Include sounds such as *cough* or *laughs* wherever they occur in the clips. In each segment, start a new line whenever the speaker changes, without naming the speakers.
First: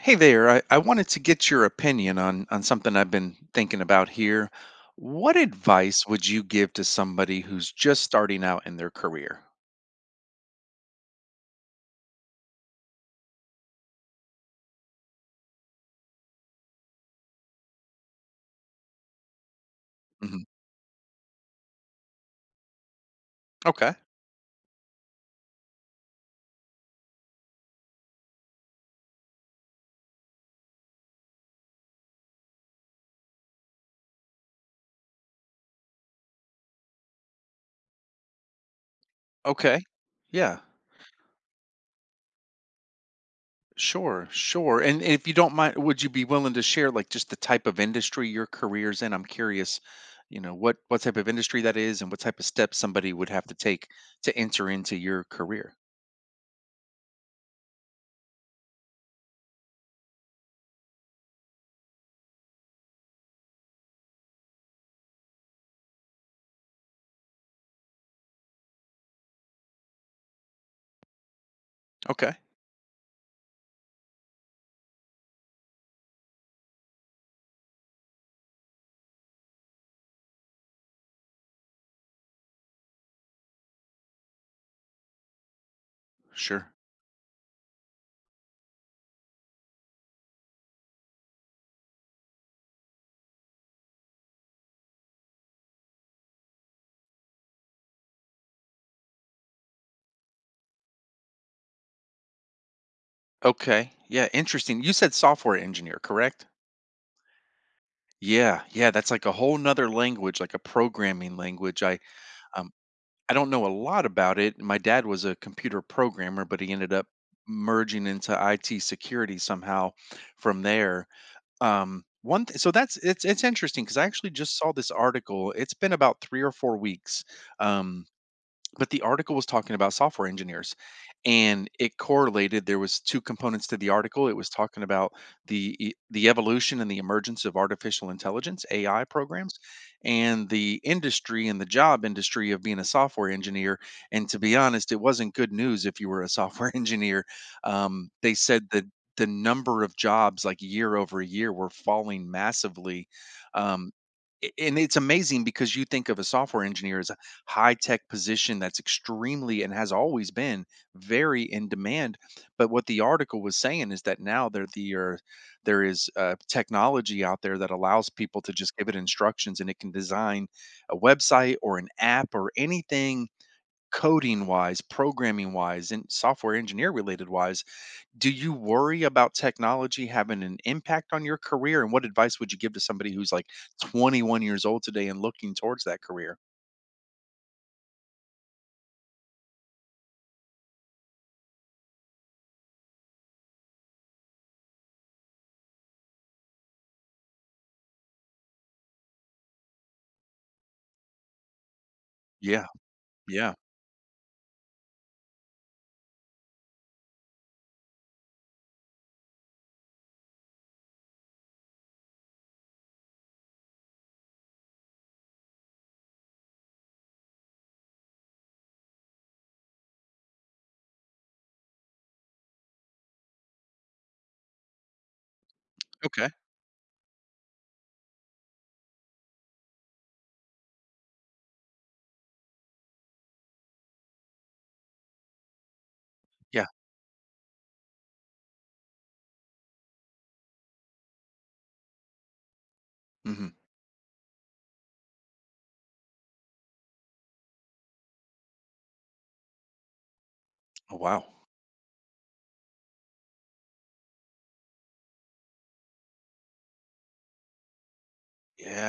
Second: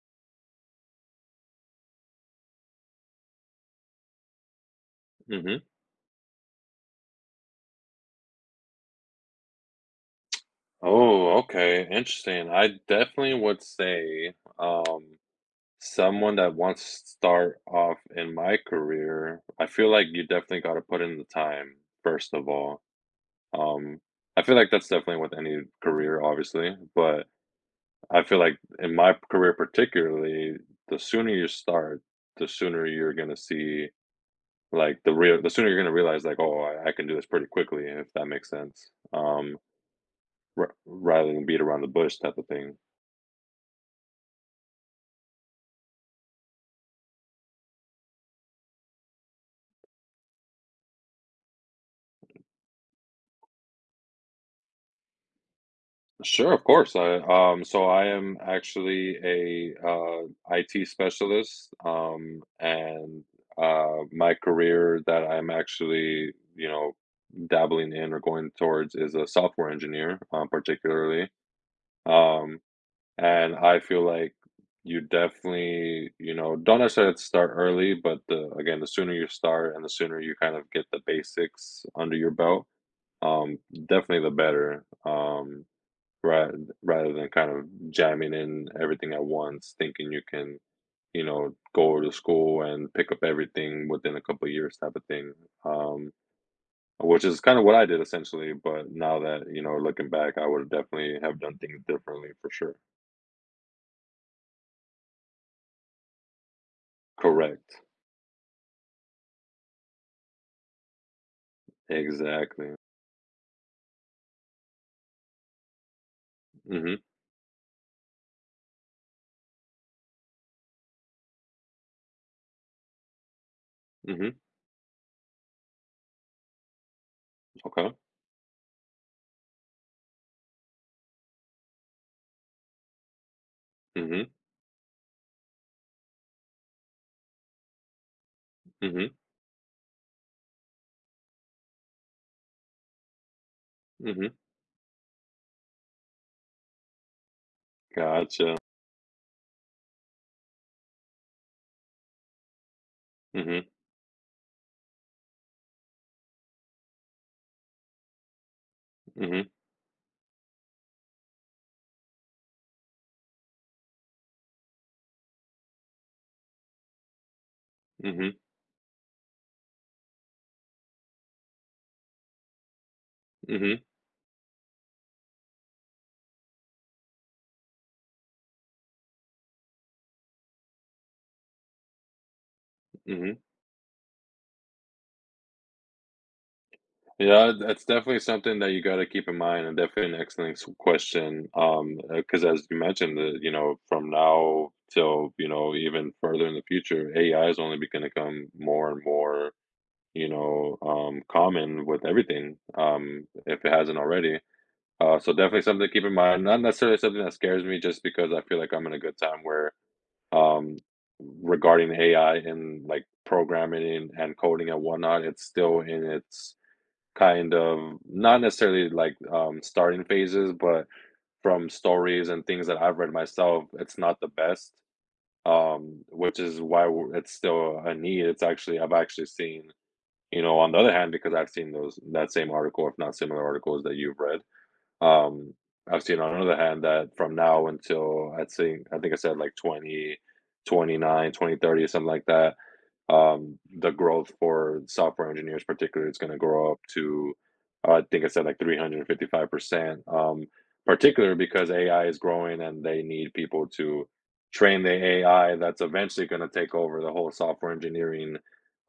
Hey there, I wanted to get your opinion on something I've been thinking about here. What
Mhm.
advice would you give to somebody who's just starting out in their career?
Oh, okay, interesting. I definitely would say, someone that wants to start off in my career, I feel like you
Mhm.
definitely gotta put in the time, first of all.
Okay.
Um, I feel like that's definitely with any career, obviously, but I feel like in my career particularly, the sooner you start, the sooner you're gonna see, like, the sooner you're gonna realize, like, "Oh, I can do this pretty quickly," if that makes sense.
Okay. Yeah.
Rather than beat around the bush type of thing.
Sure. Sure. And if you don't mind, would you be willing to share like just the type of industry your career's in? I'm curious, you know, what type of industry that is and what type of steps somebody would have to take to enter into your career.
Sure, of course. I so I am actually a IT specialist and my career that I'm actually, you know, dabbling in or going towards is a software engineer particularly.
Okay.
Um and I feel like you definitely, you know, don't necessarily have to start early, but the again, the sooner you start and the sooner you kind of get the basics under your belt, definitely the better, rather
Sure.
rather than kind of jamming in everything at once, thinking you can, you know, go to school and pick up everything within a couple of years type of thing. Um, which is kind of what I did essentially, but now that, you know, looking back, I would definitely have done things differently for sure.
Okay. Yeah, interesting. You said software engineer, correct?
Correct.
Yeah, yeah, that's like a whole nother language, like a programming language. Um
Exactly.
I don't know a lot about it. My dad was a computer programmer, but he ended
Mm-hmm.
up merging into IT security somehow from there. So that's it's interesting because I
Mm-hmm.
actually just saw this article. It's been about three or four weeks.
Okay.
Um but the article was talking about software engineers, and it correlated. There was two components to the article.
Mm-hmm.
It was talking about the evolution and the emergence of artificial intelligence ai
Mm-hmm.
programs and the industry and the job industry of being a software engineer.
Mm-hmm.
And to be honest, it wasn't good news if you were a software *laughs* engineer. They
Gotcha.
said that the number of jobs like year over year were falling massively.
Mm-hmm.
um, and it's amazing because you think of a software engineer as high tech position that's
Mm-hmm.
extremely and has always been very in demand. But what the article was saying is that now there is technology out there that allows
Mm-hmm.
people to just give it instructions and it can design a website or an app or anything
Mm-hmm.
coding wise, programming wise, and software engineer related wise. Do you worry about technology having an impact on your career? And what advice would you give to somebody who's
Mm-hmm.
like 21 years old today and looking towards that career?
Yeah, that's definitely something that you gotta keep in mind, and definitely an excellent s question, because as you mentioned, you know, from now till, you know, even further in the future, AI is only be gonna come more and more, you know, common with everything,
Yeah, yeah.
if it hasn't already. So definitely something to keep in mind, not necessarily something that scares me just because I feel like I'm in a good time where, um, regarding AI and, like, programming and coding and whatnot, it's still in its kind of not necessarily like, starting phases, but from stories and things that I've read myself, it's not the best.
Okay.
Which is why w- It's still a need. It's actually I've actually seen, you know, on the other hand, because I've seen those that same article, if not similar articles that you've read. Um, I've seen on the other
Yeah.
hand that from now until I'd say I think I said like 20, 29, 2030 29, something like that.
Mhm.
The growth for software engineers, particularly, is going to grow up to, I think I said like 355%,
Oh, wow.
particularly because AI is growing and they need people to train the AI that's eventually going to take over the whole software engineering,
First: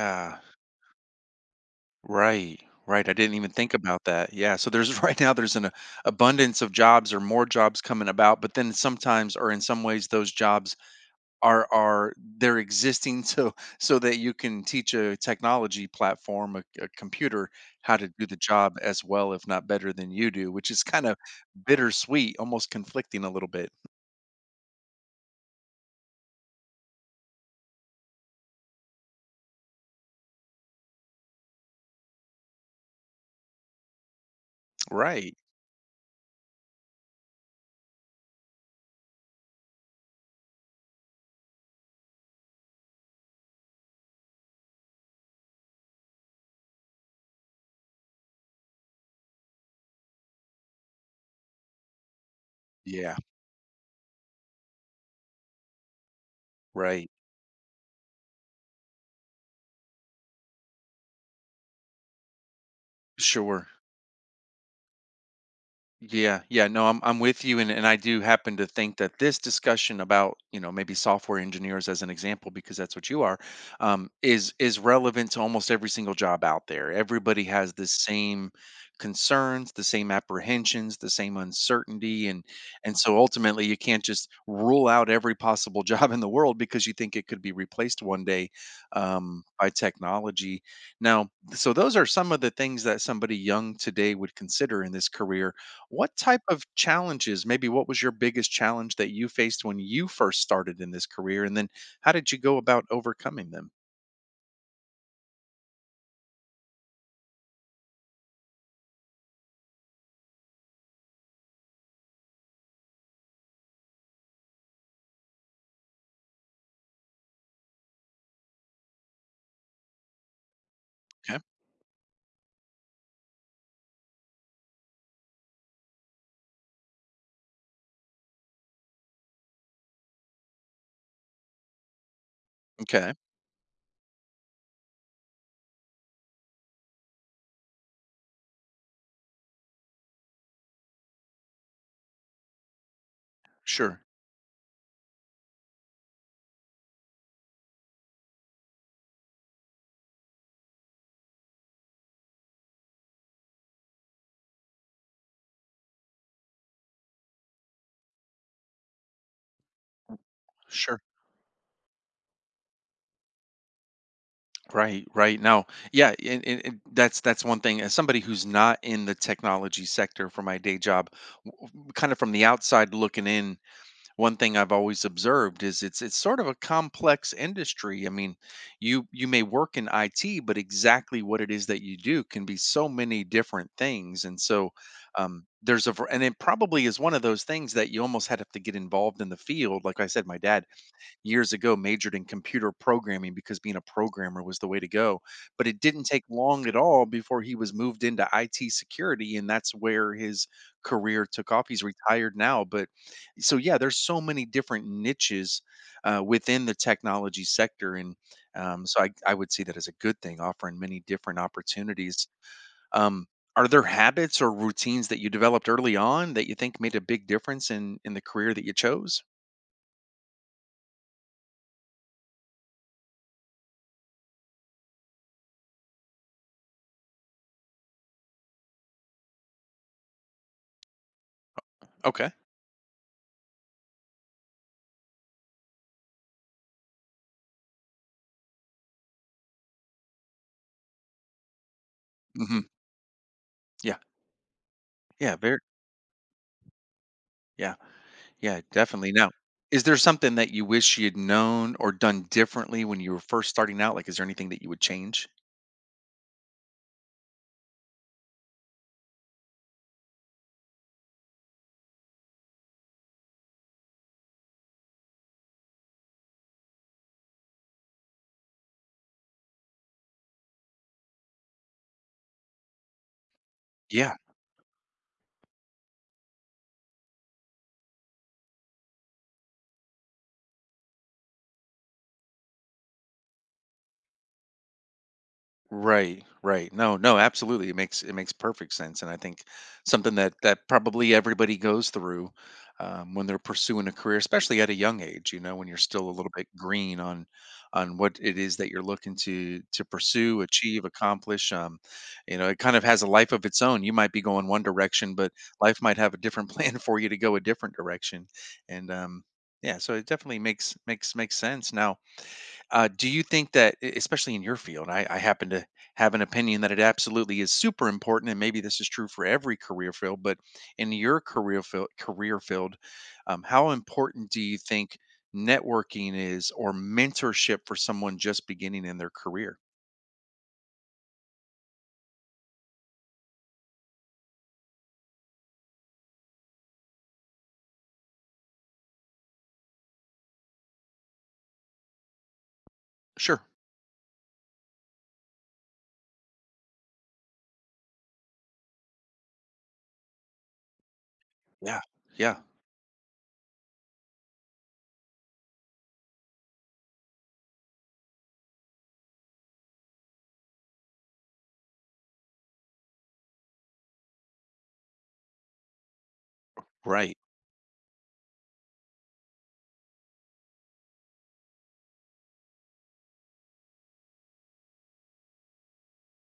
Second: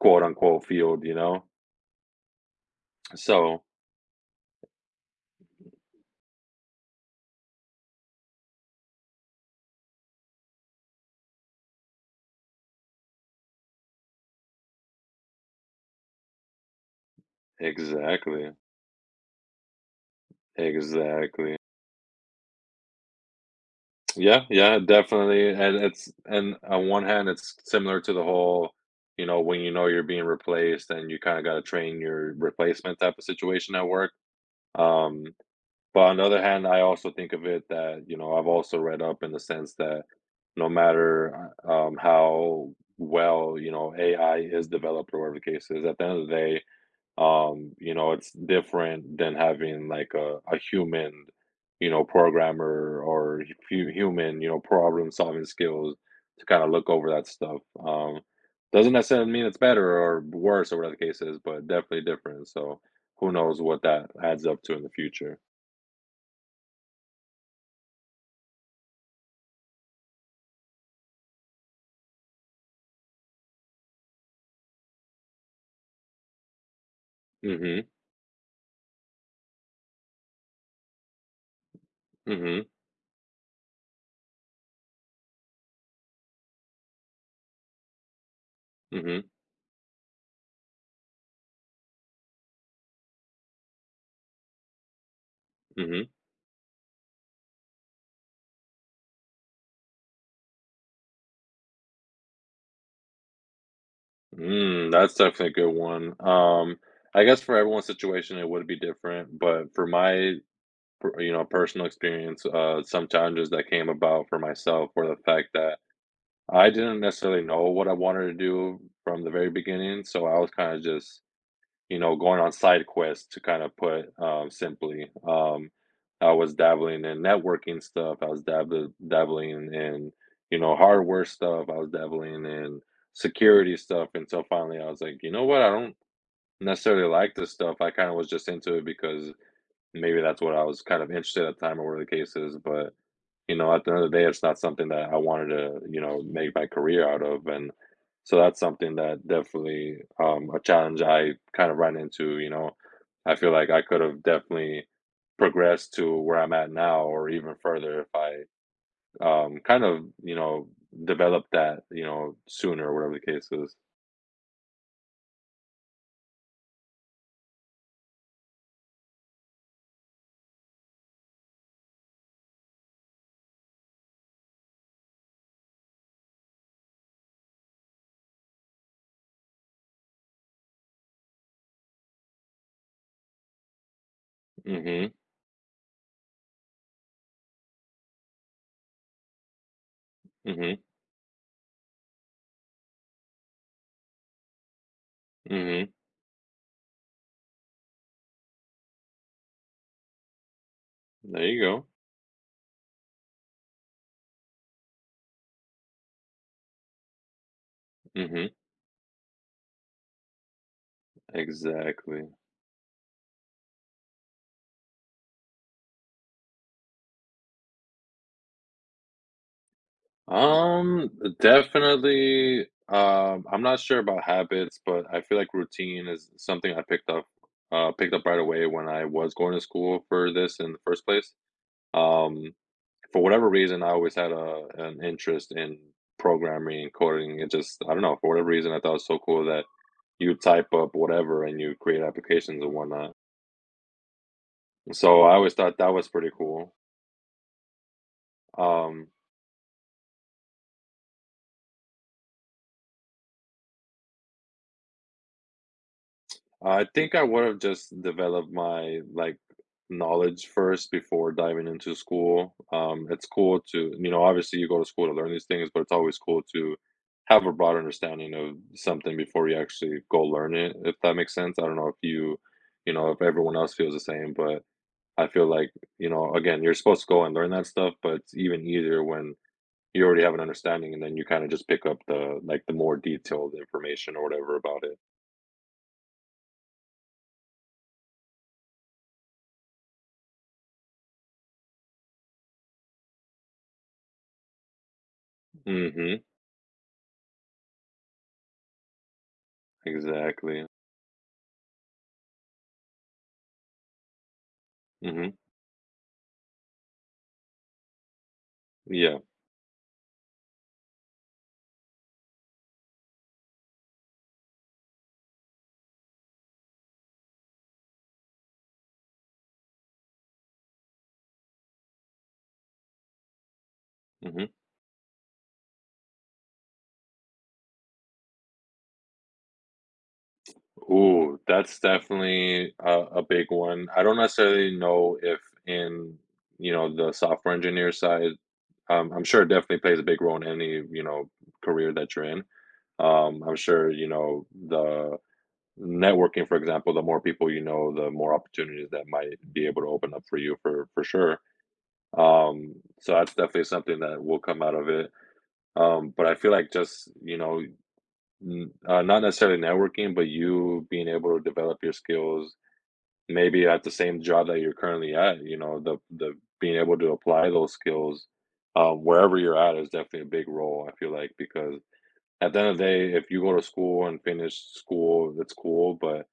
quote unquote, field, you know?
Right, right. I didn't even
So,
think about that. Yeah, so there's *laughs* right now there's abundance of jobs or more jobs coming about, but then sometimes or in some ways those jobs are they're existing *laughs* so that you can teach a technology platform, a computer how to do the
exactly,
job as well if not better than you do, which is kind of
exactly.
bittersweet, almost conflicting a little bit.
Yeah, yeah, definitely, and on one hand, it's similar to the whole, you know, when you know you're being replaced and you kinda gotta train your replacement type of situation at work, um,
Right.
but on the other hand, I also think of it that, you know, I've also read up in the sense that no matter, how well, you know, AI is developed or whatever the case is, at the end of the day, you know it's different than having like a human, you know, programmer
Yeah,
or human, you know, problem solving skills to kind of look
right.
over that stuff. um doesn't necessarily mean it's better or worse or whatever the case is, but definitely different, so who knows
Sure.
what that adds up to in the future.
Yeah, yeah, no, I'm with you, and I do happen to think that this discussion about, you know, maybe software engineers as an example because that's what you are, is relevant to almost every single job out there. Everybody has
Mm-hmm.
the same concerns, the same apprehensions, the same uncertainty,
Mm-hmm.
and so ultimately you can't just rule out every possible *laughs* job in the world because you think it could be replaced one day,
Mm-hmm.
by technology. Now, so those are some of the things that somebody young today would consider in this career.
Mm-hmm.
What type of challenges, maybe what was your biggest challenge that you faced when you first started in this career? And then how did you go about overcoming them?
Mm, that's definitely a good one. I guess for everyone's situation it would be different, but for my you know personal experience, some challenges that came about for myself were the fact that I didn't necessarily know what I wanted to do from the very beginning, so I was kind of just,
Okay.
you know, going on side quests to kind of put, simply, I was dabbling in networking stuff, I was dabbling in, you know, hardware stuff, I was dabbling in
Okay.
security stuff, until finally I was like, you know what, I don't necessarily like this stuff, I kind of was just into it because maybe that's what I was kind of interested at the time or whatever the case is, but, you know, at the
Sure.
end of the day, it's not something that I wanted to, you know, make my career out of, and so that's something that definitely, a challenge I kind of ran into, you know? I feel like I could have definitely progressed to where I'm at now or even further if I, kind of, you know,
Sure.
developed that, you know, sooner or whatever the case is.
Right, right. Now, yeah, and that's one thing. As somebody who's not in the technology sector for my day job, kind of from the outside looking in, one thing I've always observed is it's sort of a complex industry. I mean, you may work in IT, but exactly what it is that you do can be so many different things. And so
Mhm,
and it probably is one of those things that you almost had to get involved in the field. Like I said, my dad
mhm,
years ago majored in computer programming because being a programmer was the way to go. But it
mhm.
didn't take long at all before he was moved into IT security, and that's where his career
There
took
you
off. He's
go.
retired now, but so yeah, there's so many different niches within the technology sector, and
Mhm,
so I would see that as a good thing, offering many different
exactly.
opportunities. Um, are there habits or routines that you developed early on that you think made a big difference in the career that you chose?
Um, Definitely. I'm not sure about habits, but I feel like routine is something I picked up, picked up right away when I was going to school for this in the first place.
Okay.
Um, for whatever reason, I always had a an interest in programming and coding. It just, I don't know, for whatever reason, I thought it was so cool that you type up whatever and you create
hmm
applications and whatnot.
Yeah.
So I
Yeah.
always
Very
thought that was pretty cool.
Yeah. Yeah,
Um,
definitely. Now, is there something that you wish you'd known or done differently when you were first starting out? Like, is there anything that you would change?
I think I would have just developed my, like, knowledge first before diving into school. It's cool to, you know, obviously, you go to school to learn these things, but it's always cool to have a broad understanding of something before you actually go learn it, if that makes sense. I don't know if you, you know, if everyone else feels the
Yeah.
same, but I feel like, you know, again, you're supposed to go and learn that stuff, but it's even easier when you already have an understanding and then you kinda just pick up the, like, the more detailed information or whatever about it.
Right, right. No, no, absolutely. It makes perfect sense, and I think something that that probably everybody goes through when they're pursuing a career, especially at a young age. You know, when you're still a
Mhm.
little bit green on what it is that you're looking to pursue,
Exactly.
achieve, accomplish. You know, it kind of has a life of its own. You might be going one direction, but
Mhm.
life might have a different *laughs* plan for you to go a different direction, and
Yeah.
yeah, so it definitely makes makes sense now. Do you think that, especially in your field, I happen to have an opinion that it absolutely is super important, and maybe this is true for every career field, but in your career field, how important do
Mhm.
you think networking is or mentorship for someone just beginning in their career?
Ooh, that's definitely a big one. I don't necessarily know if in, you know, the software engineer side, I'm sure it definitely plays a big role in any, you know, career that you're in.
Sure.
I'm sure, you know, the networking, for example, the more people you know, the more opportunities that might be able to open up for you for sure.
Yeah, yeah,
So that's definitely something that will come out of it. But I feel like just, you know, N not necessarily networking, but you being able to develop your skills, maybe at the same job that you're currently at, you know, the being able to
right,
apply those skills, wherever you're at is definitely a big role, I feel like, because at the end of the day, if you go to school and finish school, that's cool, but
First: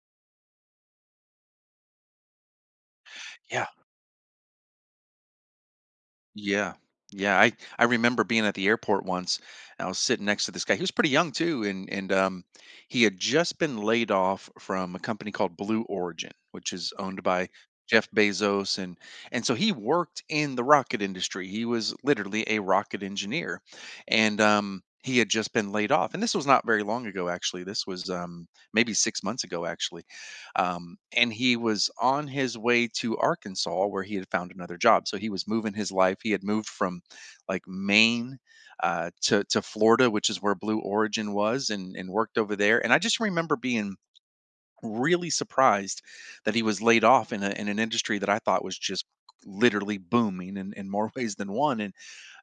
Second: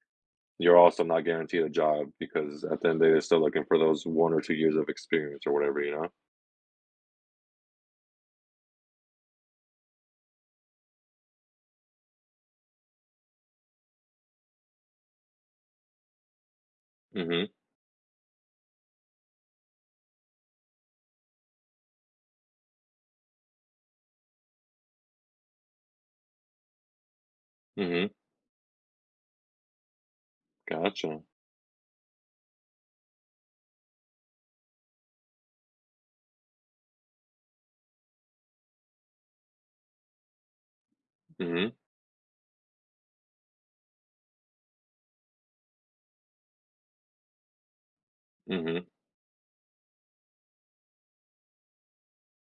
you're also not guaranteed a job because at the end of the day, they're still looking
yeah.
for those 1 or 2 years of experience or whatever, you know?
Yeah. Yeah, I remember being at the airport once, and I was sitting next to this guy. He was pretty young too, and he had just been laid off from a company called Blue Origin, which is owned
Mhm,
by Jeff Bezos, and so he worked in the rocket industry. He was literally a rocket engineer, and he had just been laid off. And this was not very long ago, actually. This
mhm,
was maybe six months ago, actually
gotcha.
and he was on his way to Arkansas where he had found another job. So he was moving his life. He had moved from like Maine to Florida, which is where Blue Origin was,
Mhm,
and worked over there. And I just remember being really surprised that he was laid off in a in an industry that I thought was
mhm,
just literally booming in more *laughs* ways than one. And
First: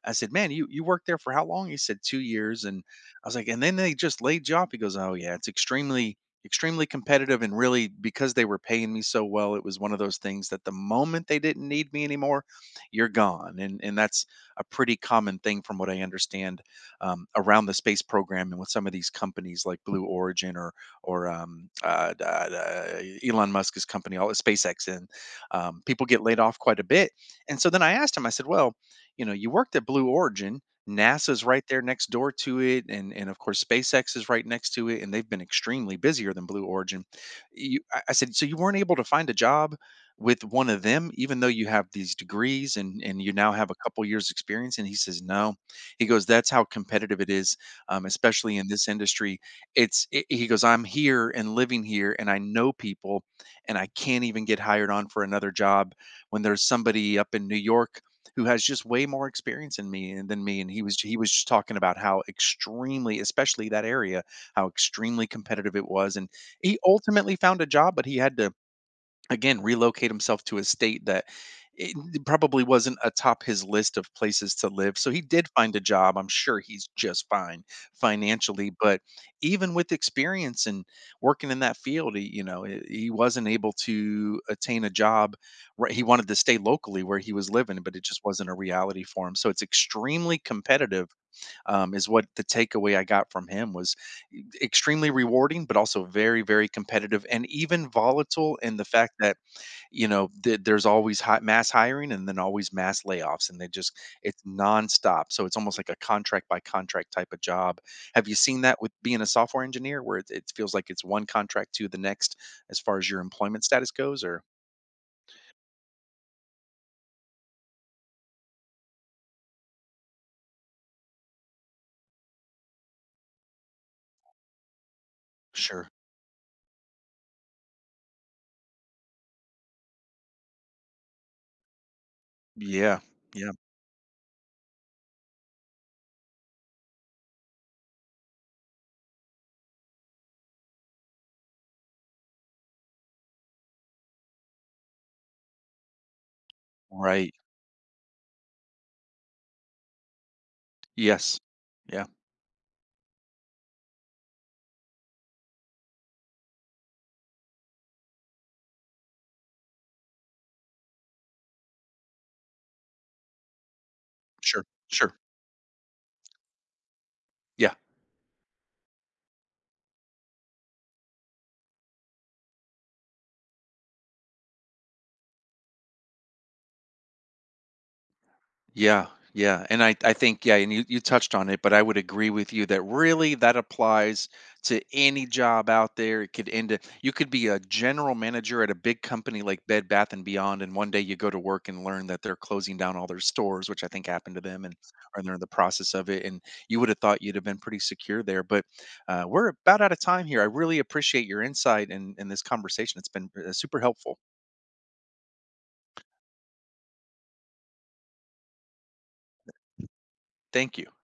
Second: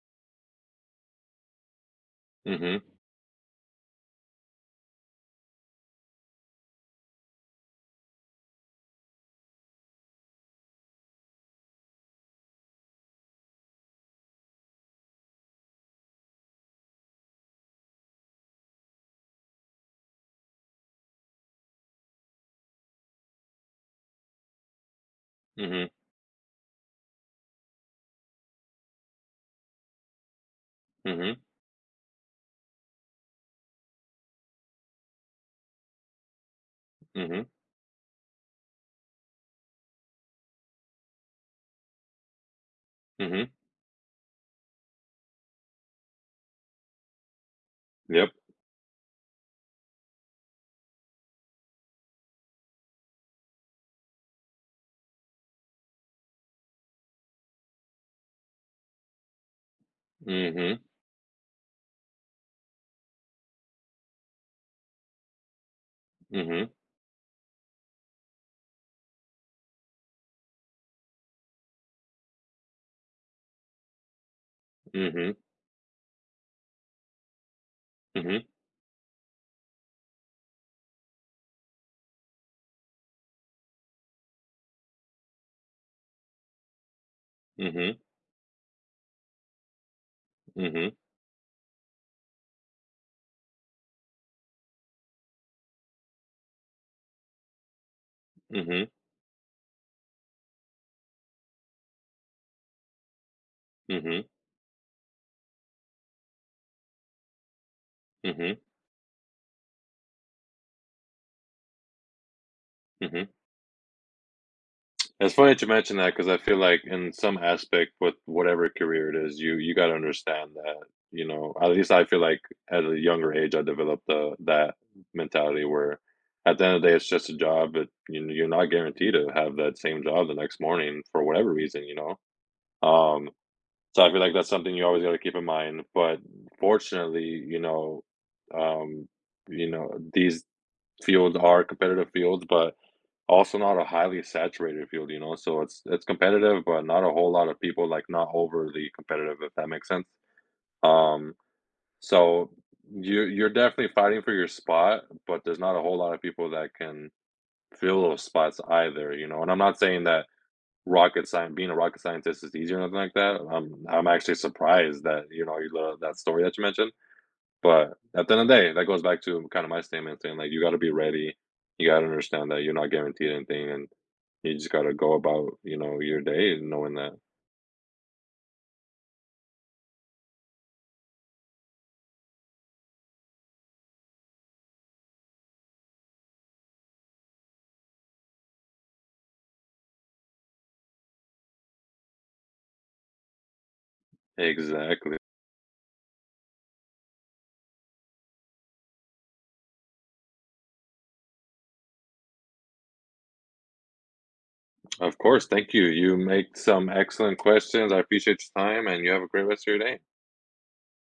I said, "Man, you worked there for how long?" He said, 2 years. And
mhm,
I was like, "And then they just laid you off." He goes, "Oh yeah, it's extremely." Extremely competitive, and really because they were paying me so well it was one of those things that the moment they didn't need me anymore you're gone. And that's a pretty common thing from what I understand, around the space program and with some of these companies like Blue Origin or Elon Musk's company all SpaceX, and
mhm,
people get laid off quite a bit. And so then I asked him, I said, well, you know, you worked at Blue Origin.
mhm,
NASA's right there next door to it, and of course SpaceX is right next to it, and they've been extremely busier than Blue Origin.
mhm,
You, I said, so you weren't able to find a job with one of them, even though you have these degrees and you
mhm,
now have a couple years experience. And he says, no. He goes, that's how competitive it is,
yep.
especially in this industry. It's it, he goes, I'm here and living here, and I know people, and I can't even get hired on for another job when there's somebody up in New York who has just way more experience in me and than me. And
Mhm,
he was just talking about how extremely, especially that area, how extremely competitive it was. And
mhm,
he ultimately found a job, but he had to again relocate himself to a state that it probably wasn't atop his list of places to live. So he
mhm,
did find a job. I'm sure he's just fine
mhm,
financially, but even with experience and working in that field, he, you know, he wasn't able to attain a job. Right. He wanted to stay locally where he was living, but
mhm,
it just wasn't a reality for him. So it's extremely
mhm,
competitive, is what the takeaway I got from him was. E, extremely rewarding, but also very, very competitive and even volatile in the
mhm,
fact that, you know, there's always mass hiring and then always mass layoffs, and they just
mhm,
it's nonstop. So it's almost like a contract by contract type of job. Have you
mhm,
seen that with being a software engineer, where it feels like it's one contract to the next as far as your
mhm.
employment status goes? Or
It's funny that you mention that because I feel like in some aspect with whatever career it is, you got to understand that, you know, at least I feel like at a younger age I developed the that mentality
sure,
where at the end of the day it's just a job, but you you're not guaranteed to have that same job the next morning for whatever reason, you know.
yeah,
Um
yeah,
So I feel like that's something you always gotta keep in mind, but fortunately, you know, um, these fields are competitive fields, but also not a highly saturated field, you know? So it's competitive, but not a whole
right,
lot of people, like, not overly competitive, if that makes sense. Um,
yes, yeah,
so you you're definitely fighting for your spot, but there's not a whole lot of people that can fill those spots either, you know? And I'm not saying that rocket science being a rocket scientist is easy or nothing like that. I'm actually
sure,
surprised
sure,
that, you know, you love that story that you mentioned.
yeah.
But at the end of the day, that goes back to kind of my statement saying like you got to be ready. You got to understand that you're not guaranteed anything, and you just got to go about, you know, your day knowing that
Yeah, yeah. And I think, yeah, and you touched on it, but I would agree with you that really that applies to any job out there. It could end up, you could be a general manager at a big company like Bed Bath and Beyond, and one day you go to work and learn that they're closing down all their stores, which I think happened to them, and
exactly.
or they're in the process of it. And you would have thought you'd have been pretty secure there. But we're about out of time here. I really appreciate your insight and this conversation. It's been super helpful.
Of course, thank you. You make some excellent questions. I appreciate your time, and you have a great rest of your day.
Thank you.